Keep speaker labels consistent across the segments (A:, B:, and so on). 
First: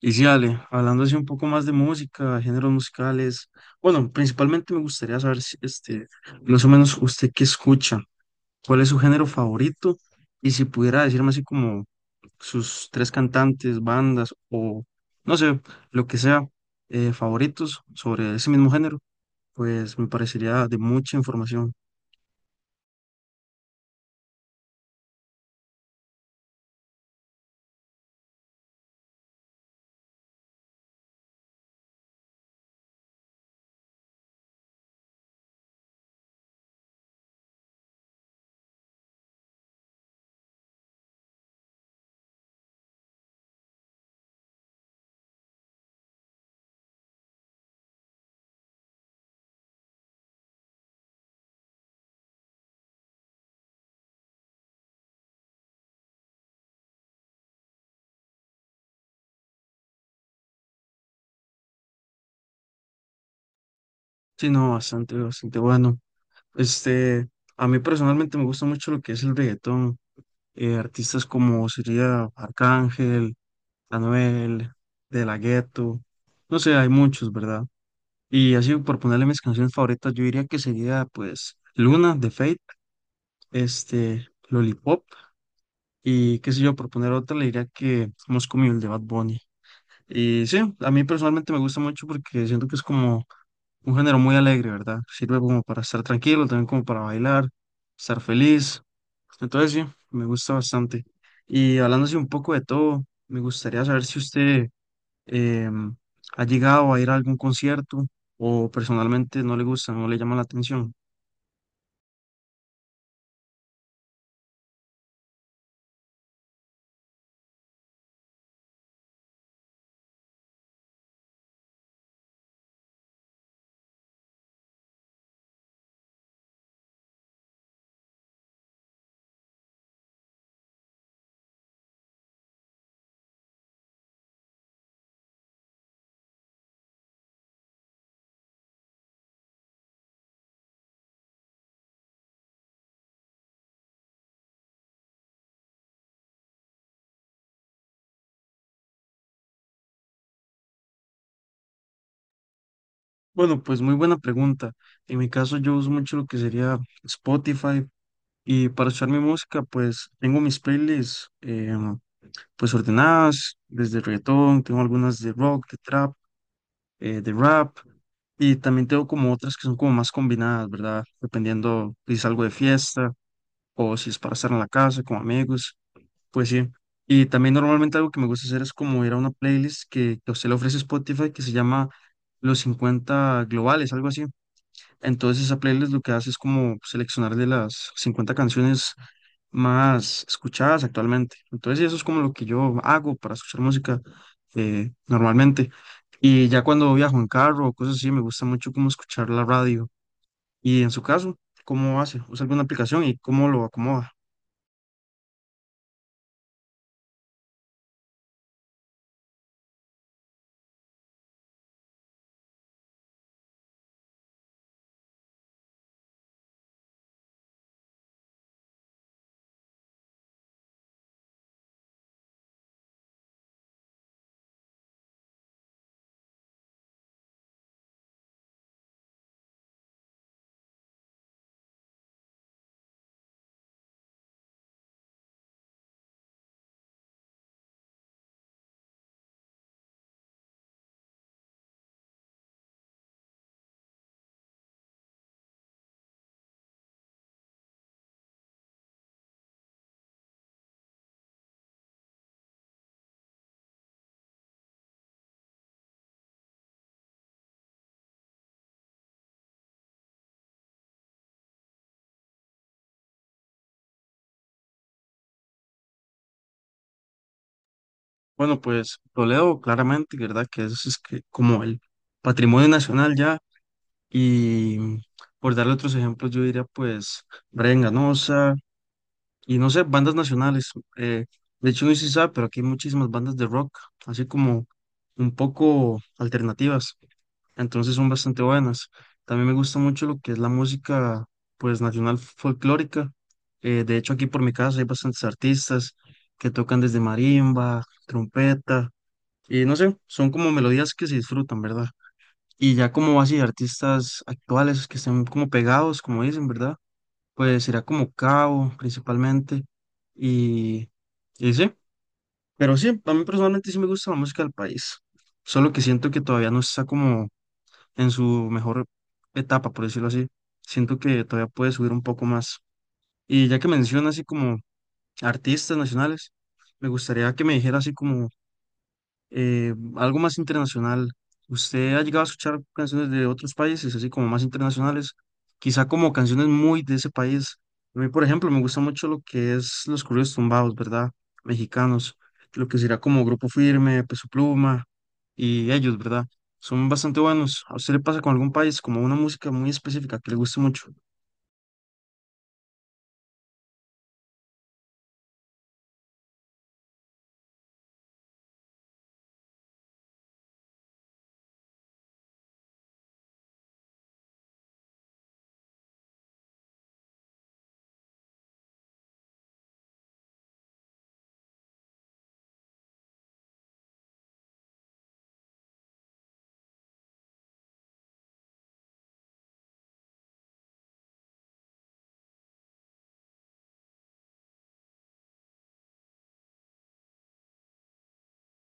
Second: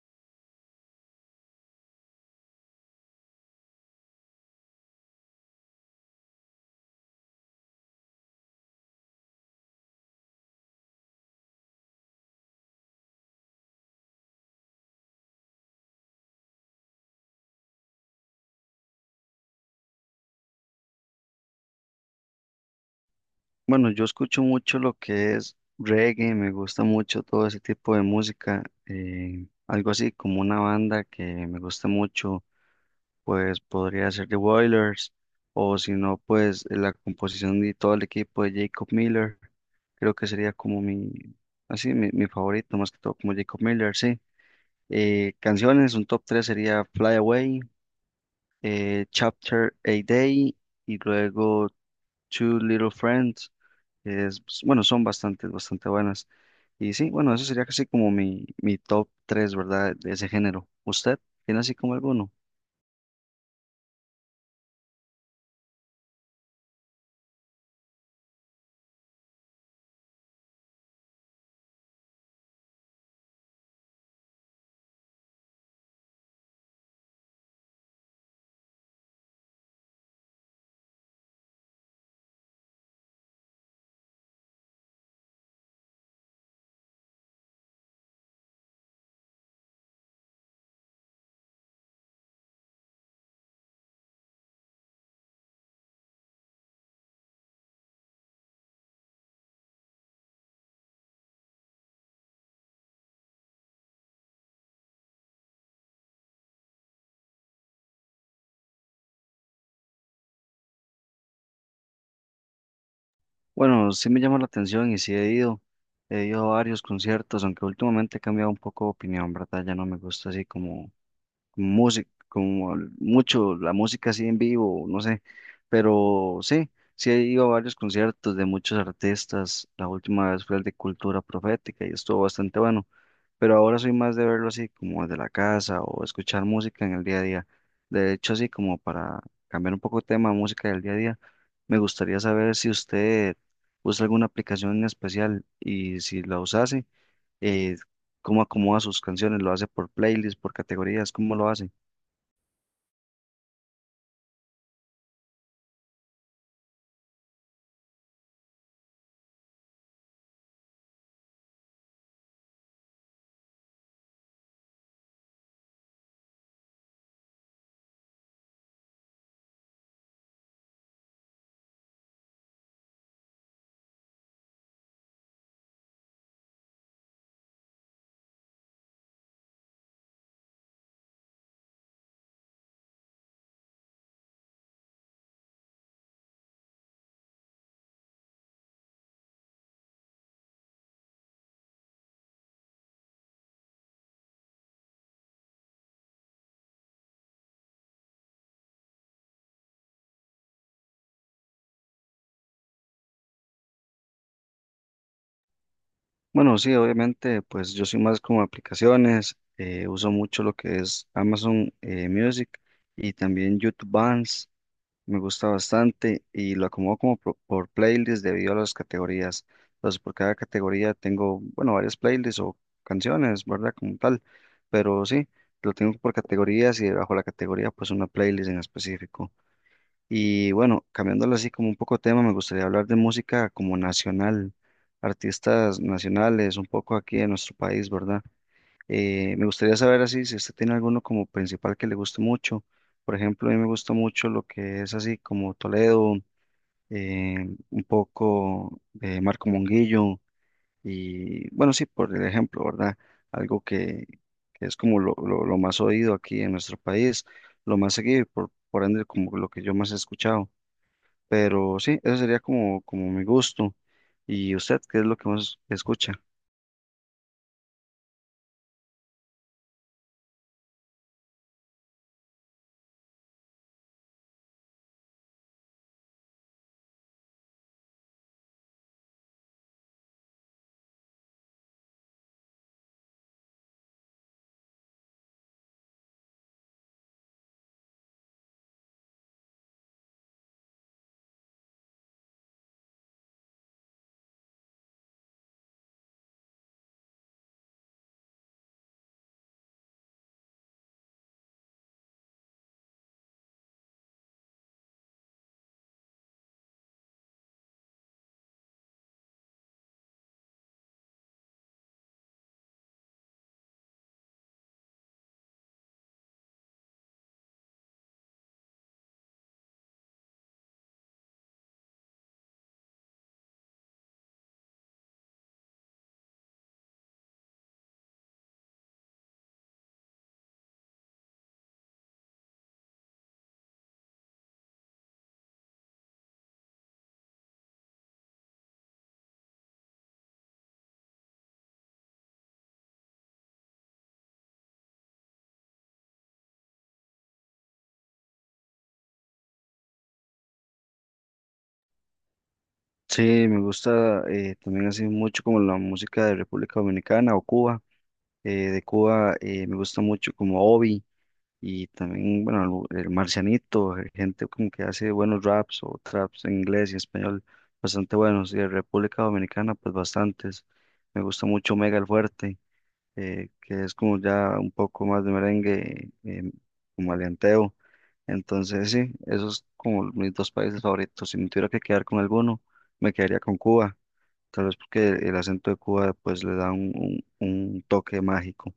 A: Y sí, Ale, hablando así un poco más de música, géneros musicales, bueno, principalmente me gustaría saber si, más o menos usted qué escucha, cuál es su género favorito y si pudiera decirme así como sus tres cantantes, bandas o no sé, lo que sea, favoritos sobre ese mismo género, pues me parecería de mucha información.
B: Bueno, yo escucho mucho lo que es reggae, me gusta mucho todo ese tipo de música, algo así como una banda que me gusta mucho, pues podría ser The Wailers, o si no, pues la composición de todo el equipo de Jacob Miller, creo que sería como mi favorito, más que todo como Jacob Miller, sí. Canciones, un top 3 sería Fly Away, Chapter A Day, y luego Two Little Friends que es, pues, bueno, son bastante, bastante buenas. Y sí, bueno, eso sería casi como mi top tres, ¿verdad? De ese género. ¿Usted tiene así como alguno?
A: Sí, no, bastante, bastante bueno. Este, a mí personalmente me gusta mucho lo que es el reggaetón, artistas como sería Arcángel, Anuel, De La Ghetto, no sé, hay muchos, ¿verdad? Y así por ponerle mis canciones favoritas, yo diría que sería pues Luna de Fate, Lollipop y qué sé yo, por poner otra le diría que Moscow Mule de Bad Bunny. Y sí, a mí personalmente me gusta mucho porque siento que es como un género muy alegre, ¿verdad? Sirve como para estar tranquilo, también como para bailar, estar feliz. Entonces sí, me gusta bastante. Y hablando así un poco de todo, me gustaría saber si usted Em, ¿ha llegado a ir a algún concierto o personalmente no le gusta, no le llama la atención?
B: Bueno, sí me llama la atención y sí he ido a varios conciertos, aunque últimamente he cambiado un poco de opinión, ¿verdad? Ya no me gusta así como música, como mucho la música así en vivo, no sé, pero sí. Sí, he ido a varios conciertos de muchos artistas. La última vez fue el de Cultura Profética y estuvo bastante bueno. Pero ahora soy más de verlo así como desde la casa o escuchar música en el día a día. De hecho, así como para cambiar un poco el tema de música del día a día, me gustaría saber si usted usa alguna aplicación en especial y si la usase, eh, cómo acomoda sus canciones, lo hace por playlists, por categorías, cómo lo hace.
A: Bueno, pues muy buena pregunta. En mi caso yo uso mucho lo que sería Spotify y para escuchar mi música pues tengo mis playlists pues ordenadas, desde reggaetón, tengo algunas de rock, de trap, de rap y también tengo como otras que son como más combinadas, ¿verdad? Dependiendo si salgo de fiesta o si es para estar en la casa con amigos. Pues sí. Y también normalmente algo que me gusta hacer es como ir a una playlist que a usted le ofrece Spotify que se llama Los 50 Globales, algo así. Entonces esa playlist lo que hace es como seleccionar de las 50 canciones más escuchadas actualmente. Entonces sí, eso es como lo que yo hago para escuchar música normalmente. Y ya cuando viajo en carro o cosas así, me gusta mucho como escuchar la radio. Y en su caso, ¿cómo hace? ¿Usa alguna aplicación y cómo lo acomoda?
B: Bueno, sí, obviamente, pues yo soy más como aplicaciones, uso mucho lo que es Amazon Music y también YouTube Bands. Me gusta bastante y lo acomodo como por playlist debido a las categorías. Entonces, por cada categoría tengo, bueno, varias playlists o canciones, ¿verdad? Como tal. Pero sí, lo tengo por categorías y bajo la categoría, pues una playlist en específico. Y bueno, cambiándolo así como un poco de tema, me gustaría hablar de música como nacional, artistas nacionales, un poco aquí en nuestro país, ¿verdad? Me gustaría saber así si usted tiene alguno como principal que le guste mucho. Por ejemplo, a mí me gusta mucho lo que es así como Toledo, un poco de Marco Monguillo y bueno, sí, por el ejemplo, ¿verdad? Algo que es como lo más oído aquí en nuestro país, lo más seguido y por ende como lo que yo más he escuchado. Pero sí, eso sería como mi gusto. ¿Y usted qué es lo que más escucha?
A: Bueno, pues Toledo claramente, ¿verdad? Que eso es que como el patrimonio nacional ya. Y mm, por darle otros ejemplos, yo diría pues Brian Ganosa y no sé, bandas nacionales. eh, de hecho, no sé si sabe, pero aquí hay muchísimas bandas de rock, así como un poco alternativas. Entonces son bastante buenas. También me gusta mucho lo que es la música pues nacional folclórica. De hecho, aquí por mi casa hay bastantes artistas que tocan desde marimba, trompeta. Y no sé, son como melodías que se disfrutan, ¿verdad? Y ya como así artistas actuales que estén como pegados, como dicen, ¿verdad? Pues sería como Cabo principalmente. Y, y sí, pero sí, a mí personalmente sí me gusta la música del país. Solo que siento que todavía no está como en su mejor etapa, por decirlo así. Siento que todavía puede subir un poco más. Y ya que menciona así como artistas nacionales, me gustaría que me dijera así como algo más internacional. ¿Usted ha llegado a escuchar canciones de otros países, así como más internacionales? Quizá como canciones muy de ese país. A mí, por ejemplo, me gusta mucho lo que es los corridos tumbados, ¿verdad? Mexicanos, lo que será como Grupo Firme, Peso Pluma y ellos, ¿verdad? Son bastante buenos. ¿A usted le pasa con algún país como una música muy específica que le guste mucho?
B: Sí, me gusta también así mucho como la música de República Dominicana o Cuba. De Cuba me gusta mucho como Obi y también, bueno, el Marcianito, gente como que hace buenos raps o traps en inglés y español, bastante buenos. Y de República Dominicana, pues bastantes. Me gusta mucho Mega el Fuerte, que es como ya un poco más de merengue, como alianteo. Entonces, sí, esos como mis dos países favoritos. Si me tuviera que quedar con alguno, me quedaría con Cuba. Tal vez porque el acento de Cuba pues le da un toque mágico.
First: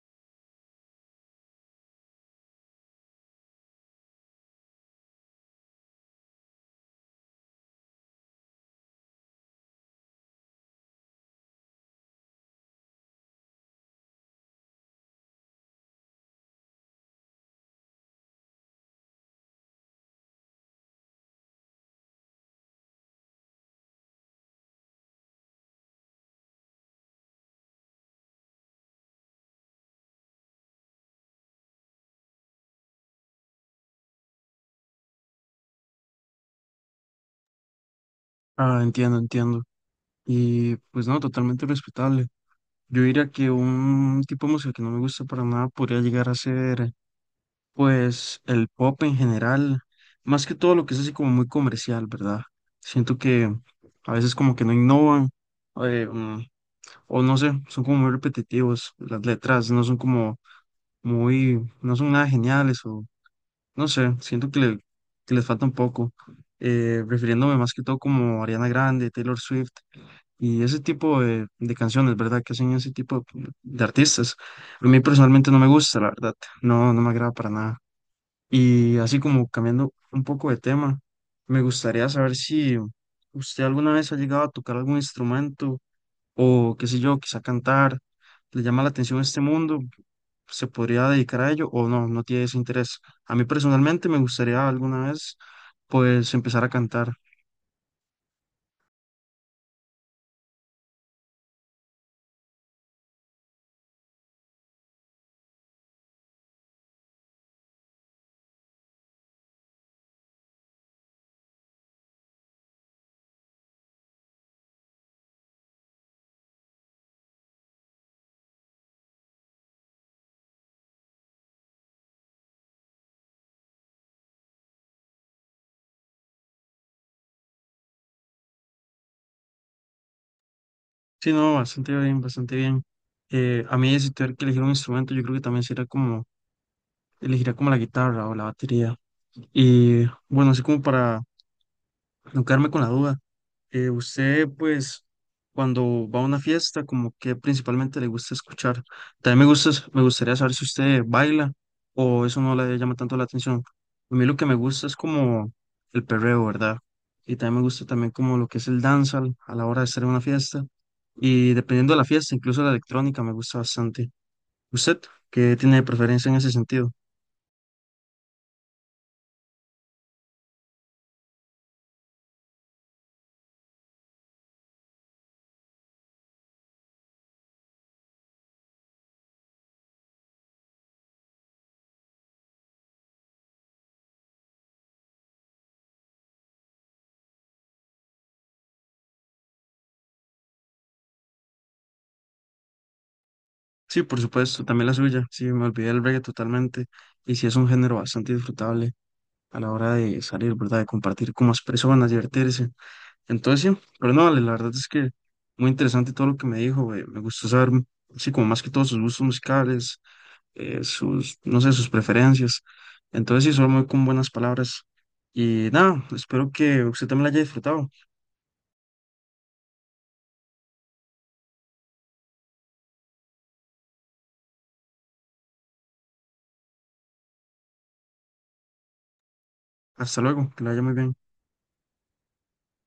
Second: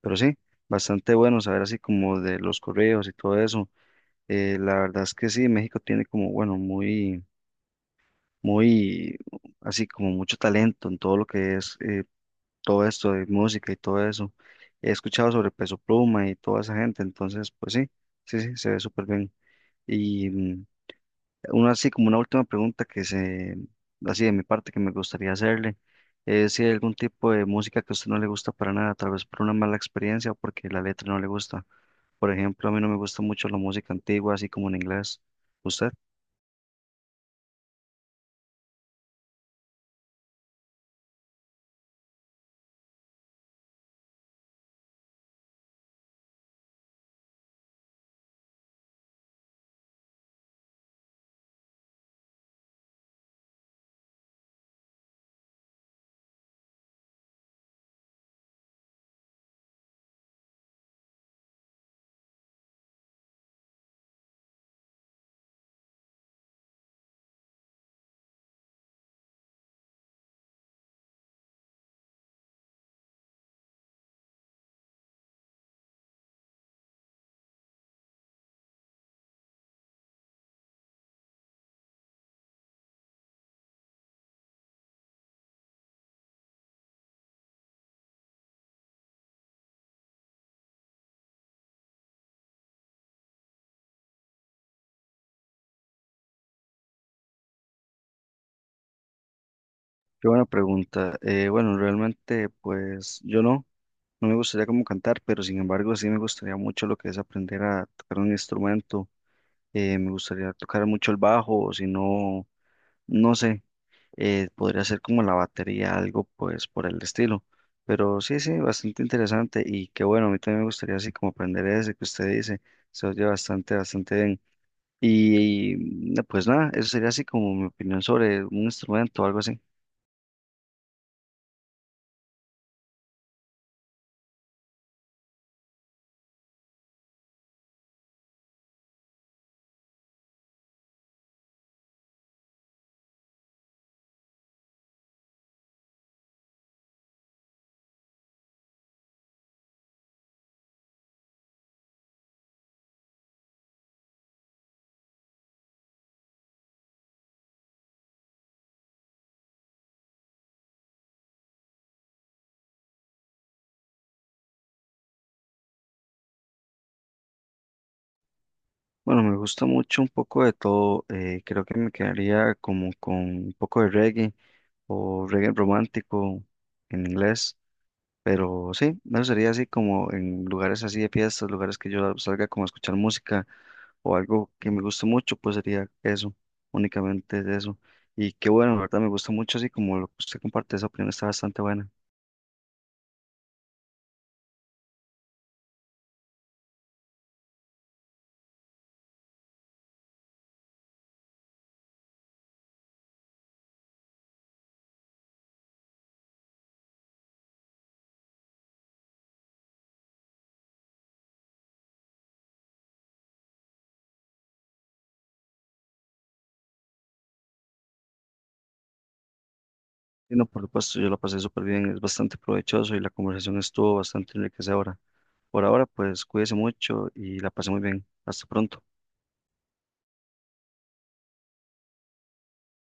B: Pero sí, bastante bueno saber así como de los correos y todo eso. La verdad es que sí, México tiene como, bueno, muy, muy, así como mucho talento en todo lo que es todo esto de música y todo eso. He escuchado sobre Peso Pluma y toda esa gente, entonces pues sí, sí, sí, se ve súper bien. Y una así como una última pregunta que se, así de mi parte que me gustaría hacerle, es si hay algún tipo de música que a usted no le gusta para nada, tal vez por una mala experiencia o porque la letra no le gusta. Por ejemplo, a mí no me gusta mucho la música antigua, así como en inglés. ¿Usted?
A: Ah, entiendo, entiendo. Y pues no, totalmente respetable. Yo diría que un tipo de música que no me gusta para nada podría llegar a ser pues el pop en general, más que todo lo que es así como muy comercial, ¿verdad? Siento que a veces como que no innovan, eh, mm, o no sé, son como muy repetitivos, las letras no son como muy, no son nada geniales, o no sé, siento que, que les falta un poco, refiriéndome más que todo como Ariana Grande, Taylor Swift y ese tipo de canciones, ¿verdad? Que hacen ese tipo de artistas. A mí personalmente no me gusta, la verdad, no, no me agrada para nada. Y así como cambiando un poco de tema, me gustaría saber si usted alguna vez ha llegado a tocar algún instrumento o qué sé yo, quizá cantar, le llama la atención este mundo, se podría dedicar a ello o no, no tiene ese interés. A mí personalmente me gustaría alguna vez pues empezar a cantar.
B: Qué buena pregunta. Bueno, realmente pues yo no me gustaría como cantar, pero sin embargo sí me gustaría mucho lo que es aprender a tocar un instrumento. Me gustaría tocar mucho el bajo, o si no, no sé. Podría ser como la batería, algo pues por el estilo. Pero sí, sí, bastante interesante y que bueno, a mí también me gustaría así como aprender ese que usted dice, se oye bastante, bastante bien. Y no, pues nada, eso sería así como mi opinión sobre un instrumento o algo así.
A: Sí, no, bastante bien, bastante bien. A mí si tuviera que elegir un instrumento, yo creo que también sería como, elegiría como la guitarra o la batería. Y bueno, así como para no quedarme con la duda. Usted, pues, cuando va a una fiesta, como que principalmente le gusta escuchar. También me gusta, me gustaría saber si usted baila o eso no le llama tanto la atención. A mí lo que me gusta es como el perreo, ¿verdad? Y también me gusta también como lo que es el dancehall a la hora de estar en una fiesta. Y dependiendo de la fiesta, incluso la electrónica me gusta bastante. ¿Usted qué tiene de preferencia en ese sentido?
B: Bueno, me gusta mucho un poco de todo, creo que me quedaría como con un poco de reggae o reggae romántico en inglés, pero sí, eso sería así como en lugares así de fiestas, lugares que yo salga como a escuchar música o algo que me guste mucho, pues sería eso, únicamente es eso. Y qué bueno, la verdad me gusta mucho, así como lo que usted comparte, esa opinión está bastante buena.
A: Sí, por supuesto, también la suya. Sí, me olvidé del reggae totalmente. Y sí, es un género bastante disfrutable. A la hora de salir, ¿verdad? De compartir con más personas, divertirse. Entonces, sí, pero no, Ale, la verdad es que muy interesante todo lo que me dijo, me gustó saber, sí, como más que todos sus gustos musicales, sus, no sé, sus preferencias. Entonces, sí, solo muy con buenas palabras. Y nada, espero que usted también la haya disfrutado.
B: Y no, por supuesto, yo la pasé súper bien, es bastante provechoso y la conversación estuvo bastante enriquecedora. Por ahora, pues cuídese mucho y la pasé muy bien. Hasta pronto.
A: Hasta luego, que la haya muy bien.